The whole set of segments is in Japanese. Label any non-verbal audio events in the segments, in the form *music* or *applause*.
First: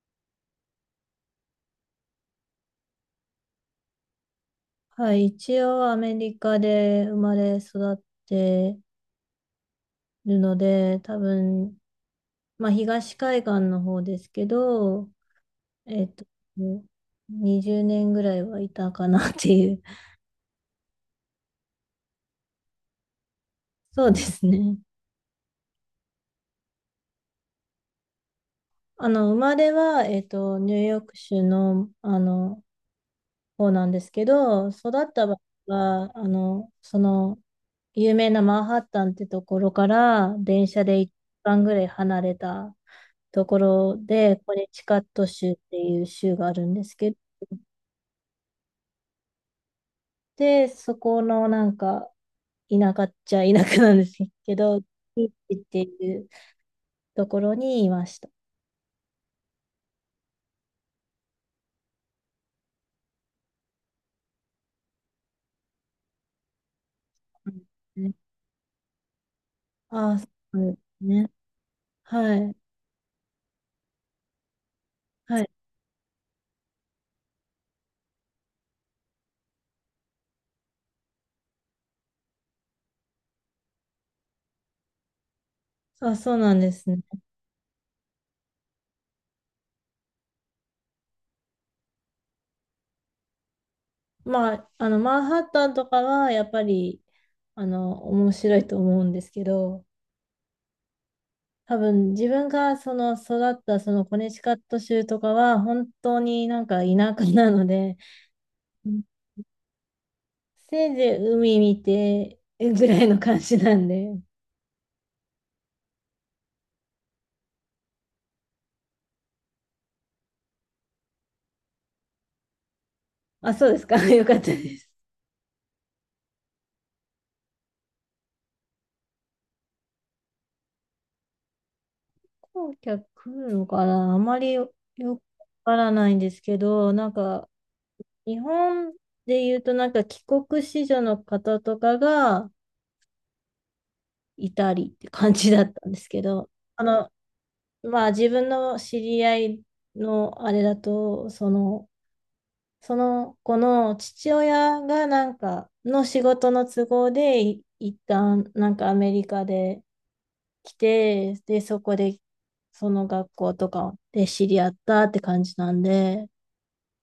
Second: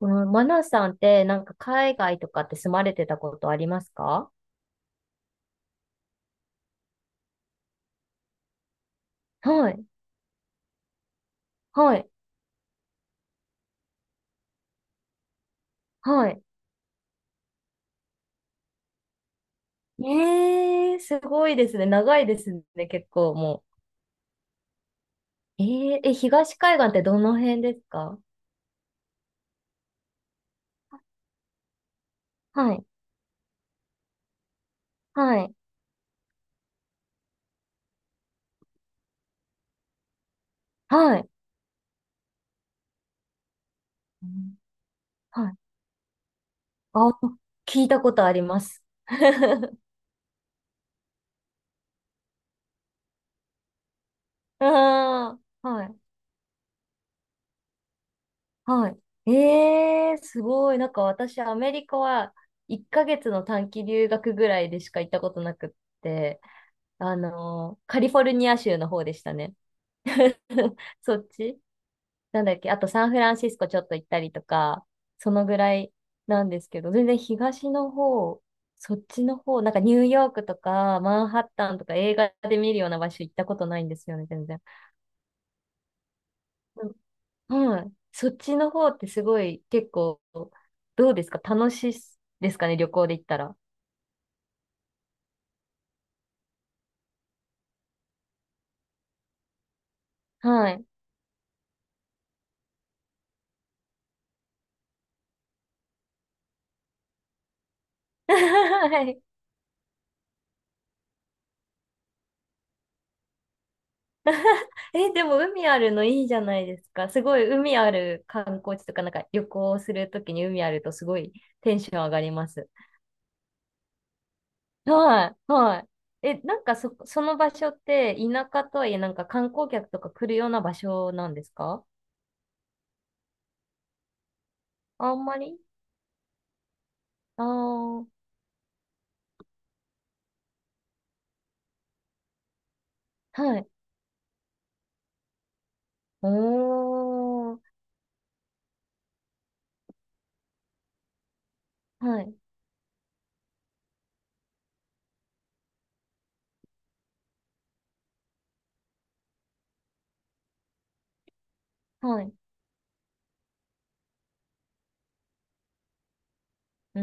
このマナさんってなんか海外とかって住まれてたことありますか？はい、一応アメリカで生まれ育ってはい、るので、多分、はい、まあ東海岸の方ですけど、えっと、はい。20年ぐらいはいたかなっていう。*laughs* すごいですね。長いですね、結構もそうですね。う。えーえ、東海岸ってどの辺ですか？生まれは、ニューヨーク州の、はい、方なんですけど、育った場はい、合は、有名なマンハッタンってところから電車で一はい。番ぐらい離れたところうで、コん。ネチカットは州っい。ていう州があるんですあ、けど、聞いたことあります。*laughs* で、そこのなんか田舎っちゃ田舎なんですけど、ビーあチっあ、てはい、いうところにいました。はい。すごい。なんか私、アメリカは1ヶ月の短期留学ぐらいでしか行ったことなくって、カうリん。フォルニア州の方でしたね。ああ、そ *laughs* うですそっね。ち、はなんだい。っけ、あとサンフランシスコちょっと行ったりとか、そはのい。ぐらいなんですけど、全然東の方、そっちの方、なんかニューヨークとかマンハッタンとか映画で見るような場所行ったことないんですよね、全然。あ、そうなんですね。うん、はい。そっちの方ってすごい結構、どうですか楽しいですかね、旅行で行ったら。まあ、あの、マンハッタンとかはやっぱり、面白いと思うんですけど、はい。多分自分がその育ったそのコネチカット州とかは本当になんか田舎なので、*laughs* うん、はい。せいぜい海見てぐらいの感じなんで。*laughs* え、でも海あるのいいじゃないですか。すごい海ある観光地とか、なんか旅行するときに海あるとすごいテンション上がります。あ、そうですか。*laughs* よかったです。はい、はい。え、なんかその場所って田舎とはいえなんか観光客とか来るような場所なんですか？飛行機は来るのかな、あまりよ、あよくんまわり。からないんですけど、なんああかー、日本で言うとなんか帰国子女の方とかがはい。いたりって感じだったんですけおど、あの、ー、まあ自分の知り合いのあれだと、その、はい、その子の父親がなんかの仕事の都合で一旦なんかアメリカで来て、で、そこではい。その学校とかで知り合ったって感じなんで、うー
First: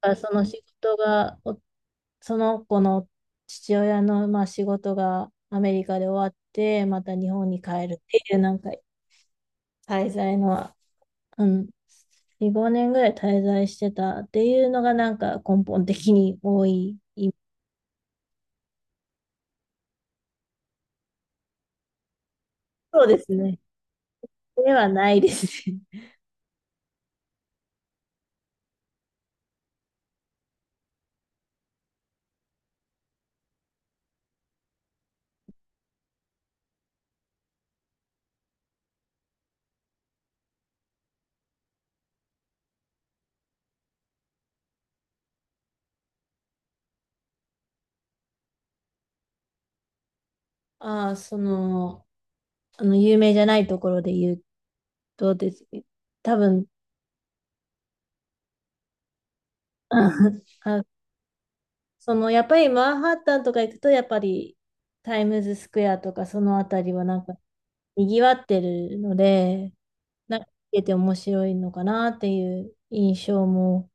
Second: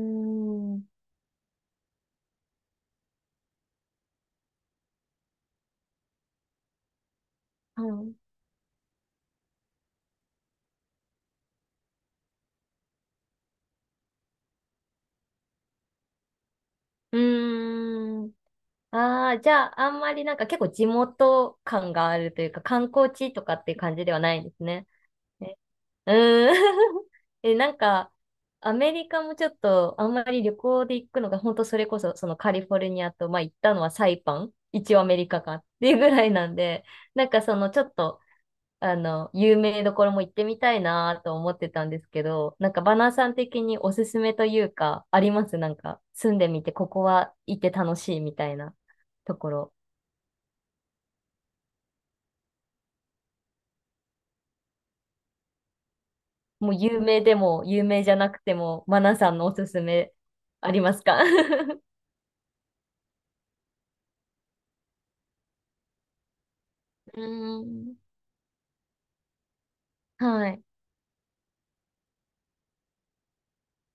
だからその仕は事が、その子の父親のまあ仕事がアメリカで終わって、また日本に帰るっい。ていうなんか滞在の、うん、4、5年ぐらい滞在してたっていうのがなんか根本的に多いうイ。ーん。ああ、じゃあ、あんまりなんか結構地元感があるというか、観そう光です地とかね。っていう感じではないんですでね。はないですね。ね。うーん。*laughs* え、なんか、アメリカもちょっと、あんまり旅行で行くのが、本当それこそ、そのカリフォルニアと、まあ行ったのはサイパン、一応アメリカかっていうぐらいなんで、なんかそのちょっと、有名どころも行ってみたいなと思ってたんですけど、なんかバナーさん的におすすめというか、ありますなんか、住んでみて、ここは行って楽しいみたいなところ。*laughs* ああ、その、有名じゃないところで言うとですね、多分、もう有名でも有名じゃなくても、マナさんのおすすめ *laughs* ありあ、ますか？ *laughs* その、やっぱりマンハッタンとか行くと、やっぱりタイムズスクエアとかそのあたりはなうんかーん。賑わってるので、なんはかい、見てて面白いのかなっていう印象も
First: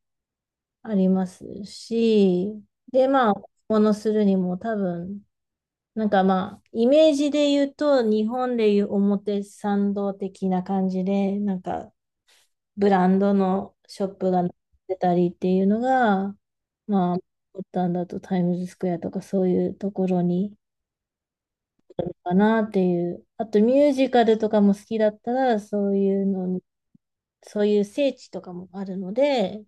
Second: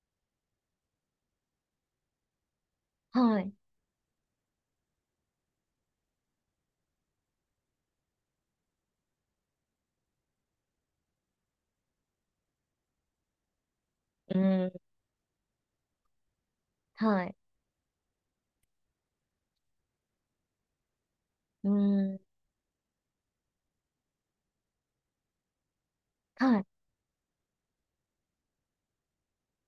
ありますし、で、まあ、はい、ものするにも多分、なんかまあ、イメージで言うと、日本でいう表参道的な感じで、なんかブランドのショップうがーん、出たりっていうのが、まあ、はい、ボタンだとタイムズスクエアとかそういうところにうーあるん、かなっていう。あとミュージカルとかも好きだったら、そういうの、はい、そういう聖地とかもあるので、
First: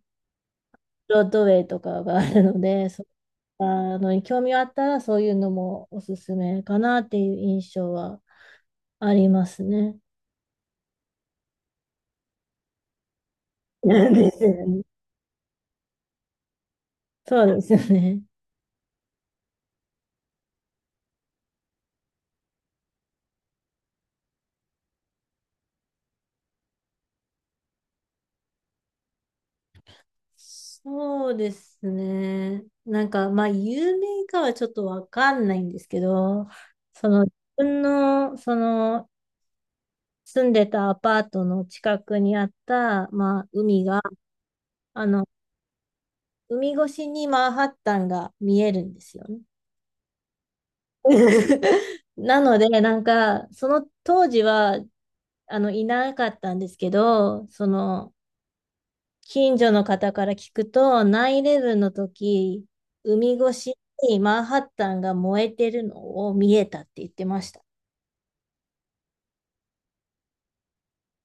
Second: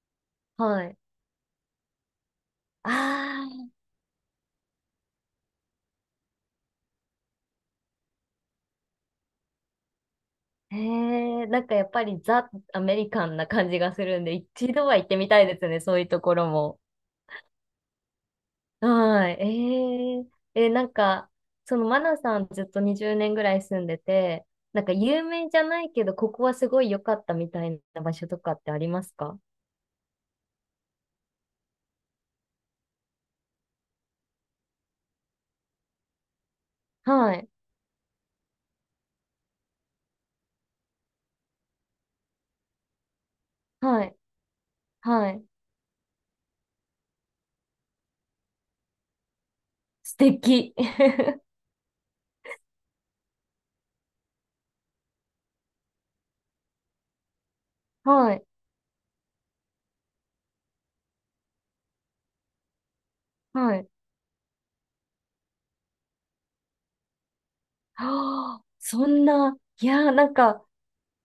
はい。ブロードウェイとかがあるので、そういっあたのに興味があったら、そういうのもおすすめかなっていう印象はありますね。あ、へえ、なんかやっぱりザ・アメリカンな感じがすなんるんでで、すよ一ね。度は行ってみたいですね、そういうところも。そうですよね。はい、なんか、そのマナさんずっと20年ぐらい住んでて、なんか有名じゃないけど、ここはすごい良かったみたいな場所とかってありますか？そうですね。なんか、まあ、有名かはちょっとわかんないんですけど、その、自はい。分の、その、住んでたアパートの近くにあった、まあ、海が、はい。あの、はい。海越しにマンハッタンが見えるんですよね。素敵。*laughs* *laughs* なので、なんか、その当時は、いなかったんですけど、その、はい。近所の方から聞くと、9-11の時、海越はしい。にマンハッタンが燃えてるのを見えたって言ってました。はあ、そんな、いやー、なんか、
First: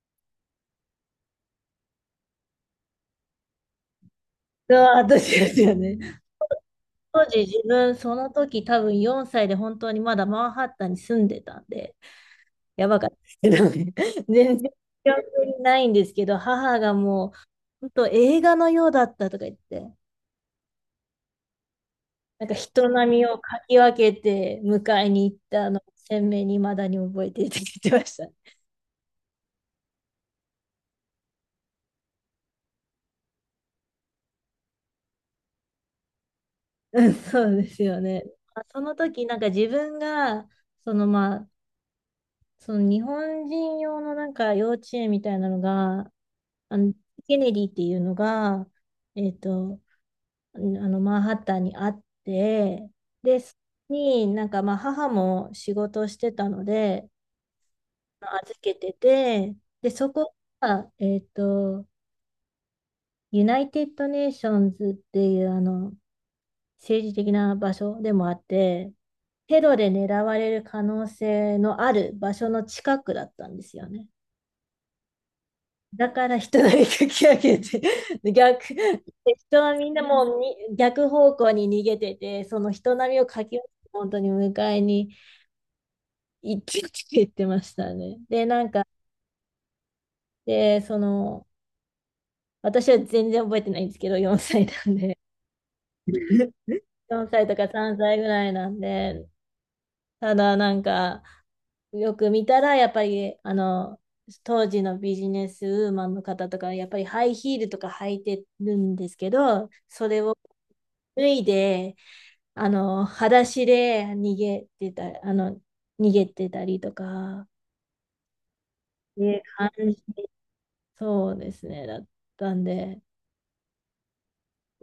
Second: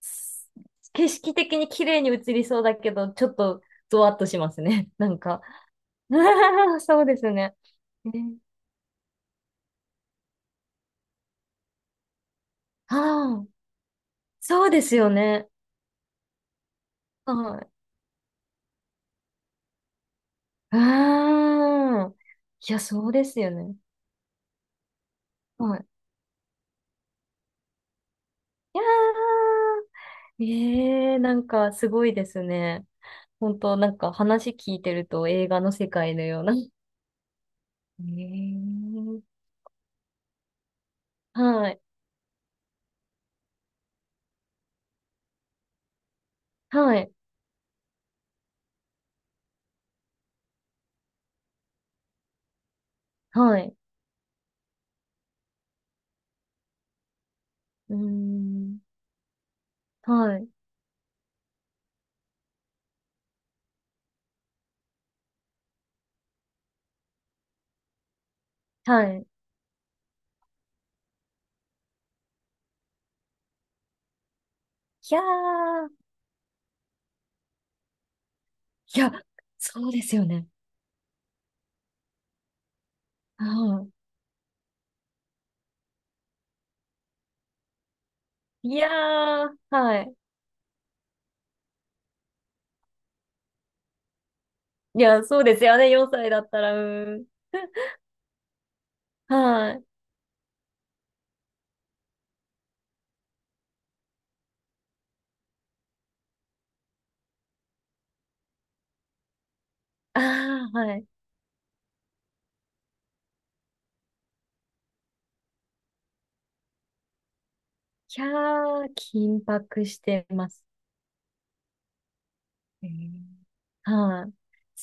す景色的に綺麗に映りそうだけど、ちょっと、ゾワッとしますうね。わ、*laughs* なん私か。ですよね。*laughs* そうで当す時ね。自分、そのね。時多分4歳で本当にまだマンハッタンに住んでたんで、やばかったですああ、けどね。*laughs* 全そう然ですよ記憶ね。にないんですけど、母がもう、はい。本当映画のようだったとか言って、うーん。なんかいや、人そうで波をすよかね。き分けて迎えに行ったはのをい。鮮明に未だに覚えていて言ってました。いやー、ええなんかすごいですね。本当なんか話聞いてると映画の世界のような。うん、そうですよえね。まあそのー、時、なんか自分が、そのまあ、はい、その日本人用のなんか幼稚園みたいなのが、あの、はい、ケネディっていうのが、えっと、マンハッタンにあって、で、そはこい、になんかまあ母も仕事をしてたので、うー預けん、てて、で、そこはい、が、ユナイテッド・ネーションズっていう、あの、政治的な場所でもあって、はい。テロで狙われる可能性のある場所の近くだったんですよね。いやー、だから人がかき上げて、*laughs* 逆、いや、人はそみうんでなすよもうね。に逆方向に逃げてて、その人波をかき上げて、は本当に迎えに行ってって言ってましたね。で、ない。んいか、やー、はい。その、私は全然覚えてないんですけど、4歳なんいで、や、そうですよね、4歳だったら、うーん。4歳とか3歳ぐらいなんで、*laughs* はい。ただなんか、よく見たら、やっぱり、当時のビジネスウーマンの方とか、やっぱりハイヒールとか履いてるんですけど、それをあー、はい。い脱いで、裸足で逃げてたりとか、やー、ね、緊感迫じしてます。そうですね、だったんえで。ー、はい。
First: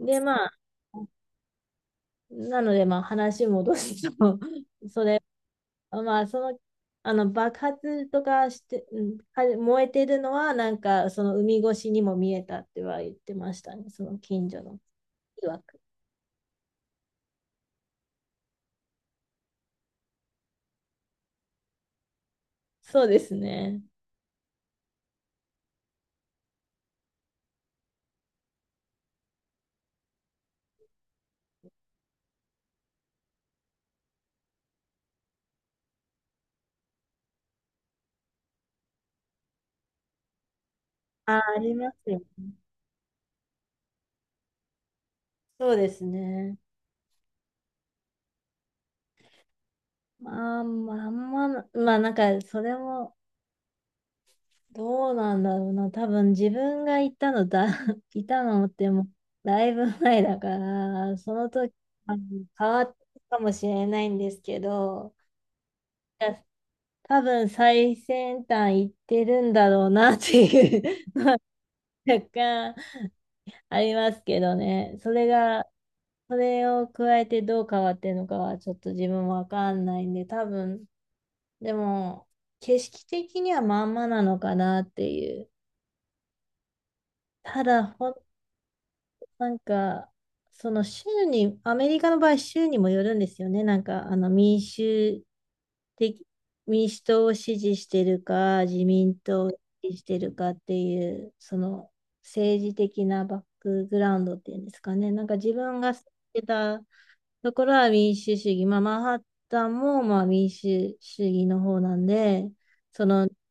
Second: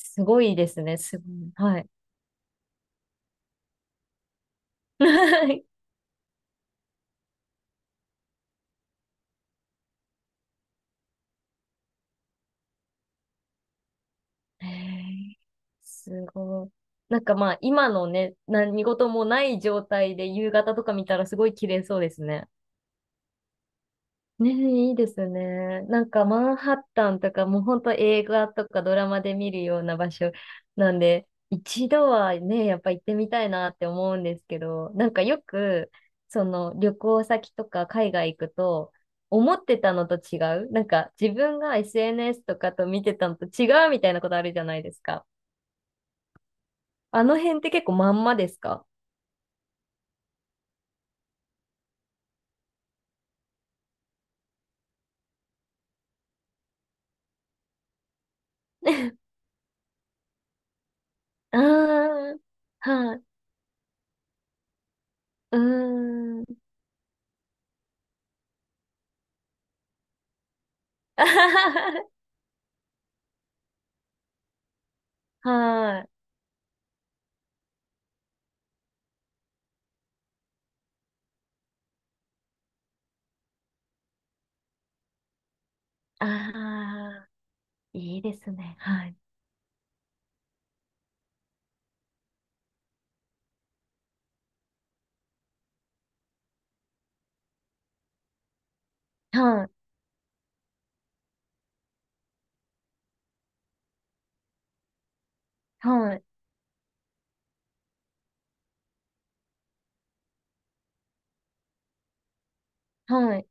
で、ごまいあ、ですね、すごい。はい。なので、まあ、話戻すと、*laughs* それ *laughs* まあ、その、爆発とかして、うん、は燃えてるのは、なんか、その海越しにも見えたっては言ってましたね、その近所へのえ、曰く。すごい。なんかまあ、今のね、何事もない状態で夕方とか見たらすごい綺麗そうですね。そうですね。ねえ、いいですね。なんかマンハッタンとかもうほんと映画とかドラマで見るような場所なんで、一度はね、やっぱ行ってみたいなって思うんですけど、なんかよく、その旅行先とか海外行くと、思ってたのと違う。なんか自あ、あ分りが ますよ SNS ね。とかと見てたのと違うみたいなことあるじゃないですか。そうですね。あの辺って結構まんまですか？ まあ、なんか、それも、どうなんだろうな。多分、自分が行ったのだ、*laughs* いたのっても、*laughs* だいぶ前だから、そのあ時、まあのー、変わっはい、たかもしれないんですけど、うーん。多分最先端行ってるんだろうなっていう *laughs* あ *laughs* は若干ありますけどね。は、はい。それを加えてどう変わってるのかはちょっと自分もわかんないんで、多分、でも景色的にはまんまなのかなっていう。ああ、ただいいですね。はい。なんか、その州に、アメリカの場合、州にもよるんですよね。なんか、的、民主党を支持してるか、自民党を支はい、持してるかっていう、その政治的なバックグラウンドっていうんですかね。なんか自分が知っはい、てたところは民主主義、まあ、マンハッタンもまあ民主主義の方なんで、そのはい。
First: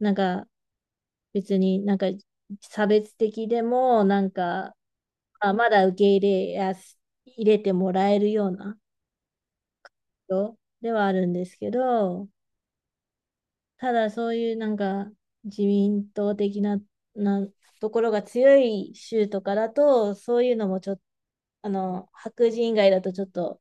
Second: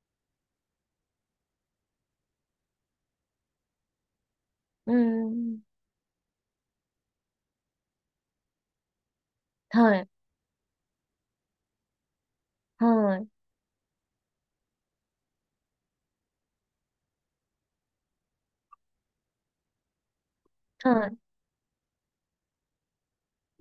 なんか別になんか差別的でも、なんか、うーあ、ん。まだ受け入れやす、入れてもらえるようなはい、人ではあるんですけど、はい、ただそういうなんか自民党的な、なところが強い州とかだと、そういうのもちょっと、はい。白人以外だとちょっと、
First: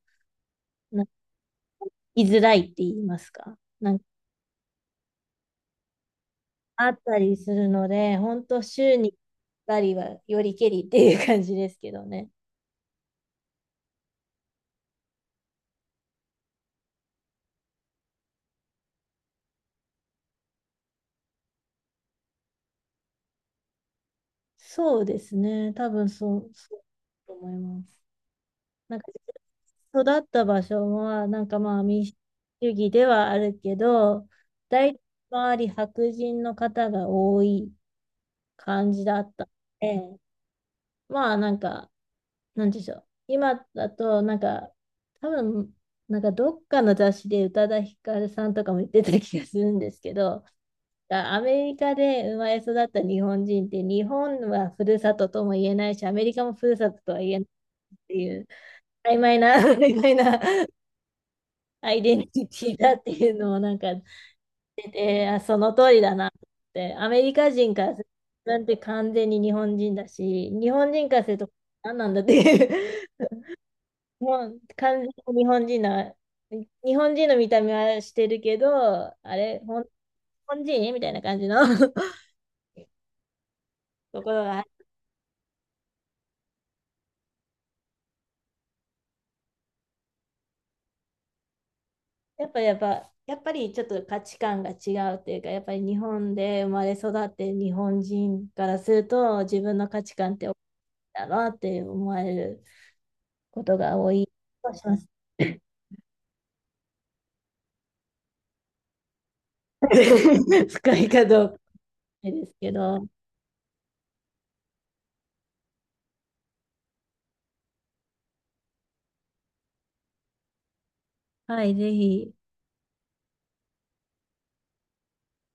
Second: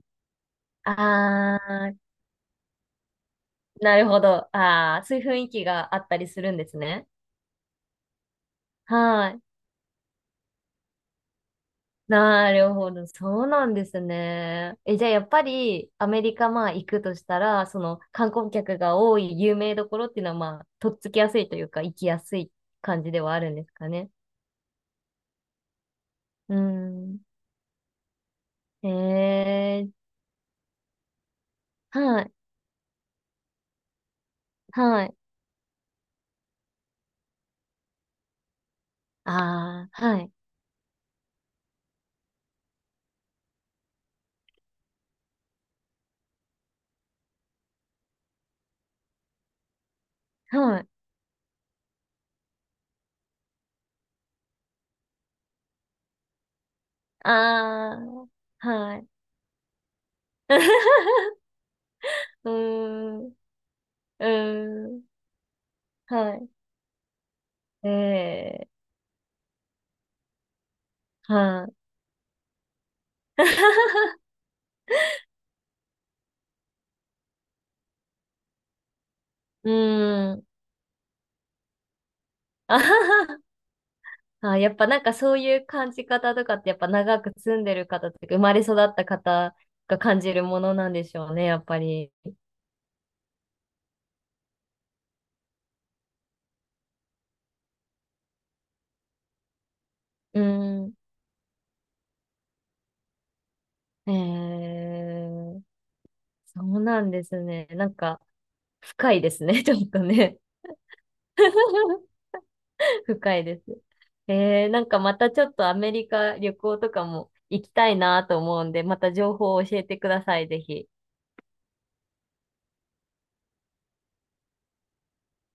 なああ、居づらいって言いますか。ななんかるほど。ああ、そういう雰囲気があったりするんですあっね。たりするので、本当週にはい。2りはよりけりっていう感じですけどね。なるほど。そうなんですね。え、じゃあやっぱりアメリカまあ行くとしたら、その観光客が多い有名どころっていうのはまあ、とっつきやすいというか、行きやすい感じではあるんですかね。そうですね。多分うそうだん。と思います。えなんかー、育った場所は、なんかまあ民主はい、主義ではあるけど、大体はい。周り白人の方が多い感じだっあたのあ、はで、い、まあなんか、なんでしょう。今だと、なんか、多分、なんかどっかの雑誌で宇多田ヒカルさんとかも言ってた気がするんですけど、はい。アメリカで生まれ育った日本人って、日本はふるさととも言えないし、アメリカもふるさととは言えないっあていう、あ、はい。曖昧な *laughs*、曖昧な *laughs* アイデンティうーティだってん、いううのをなんか、ーん、その通りだなっはて、アメリカ人かい。らすると、自分っえて完全に日本人だし、日本人からすー、ると、はい。何なんだっていう、*laughs* もう完全に日本人な、日本人の見た目はしてるけど、あれ、う日ーん。本人みたいな感じの *laughs* あはは、ところあー、がやっぱなんかそういう感じ方とかってやっぱ長く住んでる方とか生まれ育った方が感じるものなんでしょうね、やっぱり。やっぱりちょっと価値観が違うっていうか、やっぱり日本で生まれ育って日本人からすると自分の価値観っうて大きいん。だなって思われることが多えい気がします。ー、そうなんですね。なんか深いですね、*laughs* ちょっとね。*laughs* 深いかどうか *laughs* ですけど、深いです。えー、なんかまたちょっとアメリカ旅行とかも行きたいなと思うんで、また情報を教えてください、ぜひ。はい、ぜひ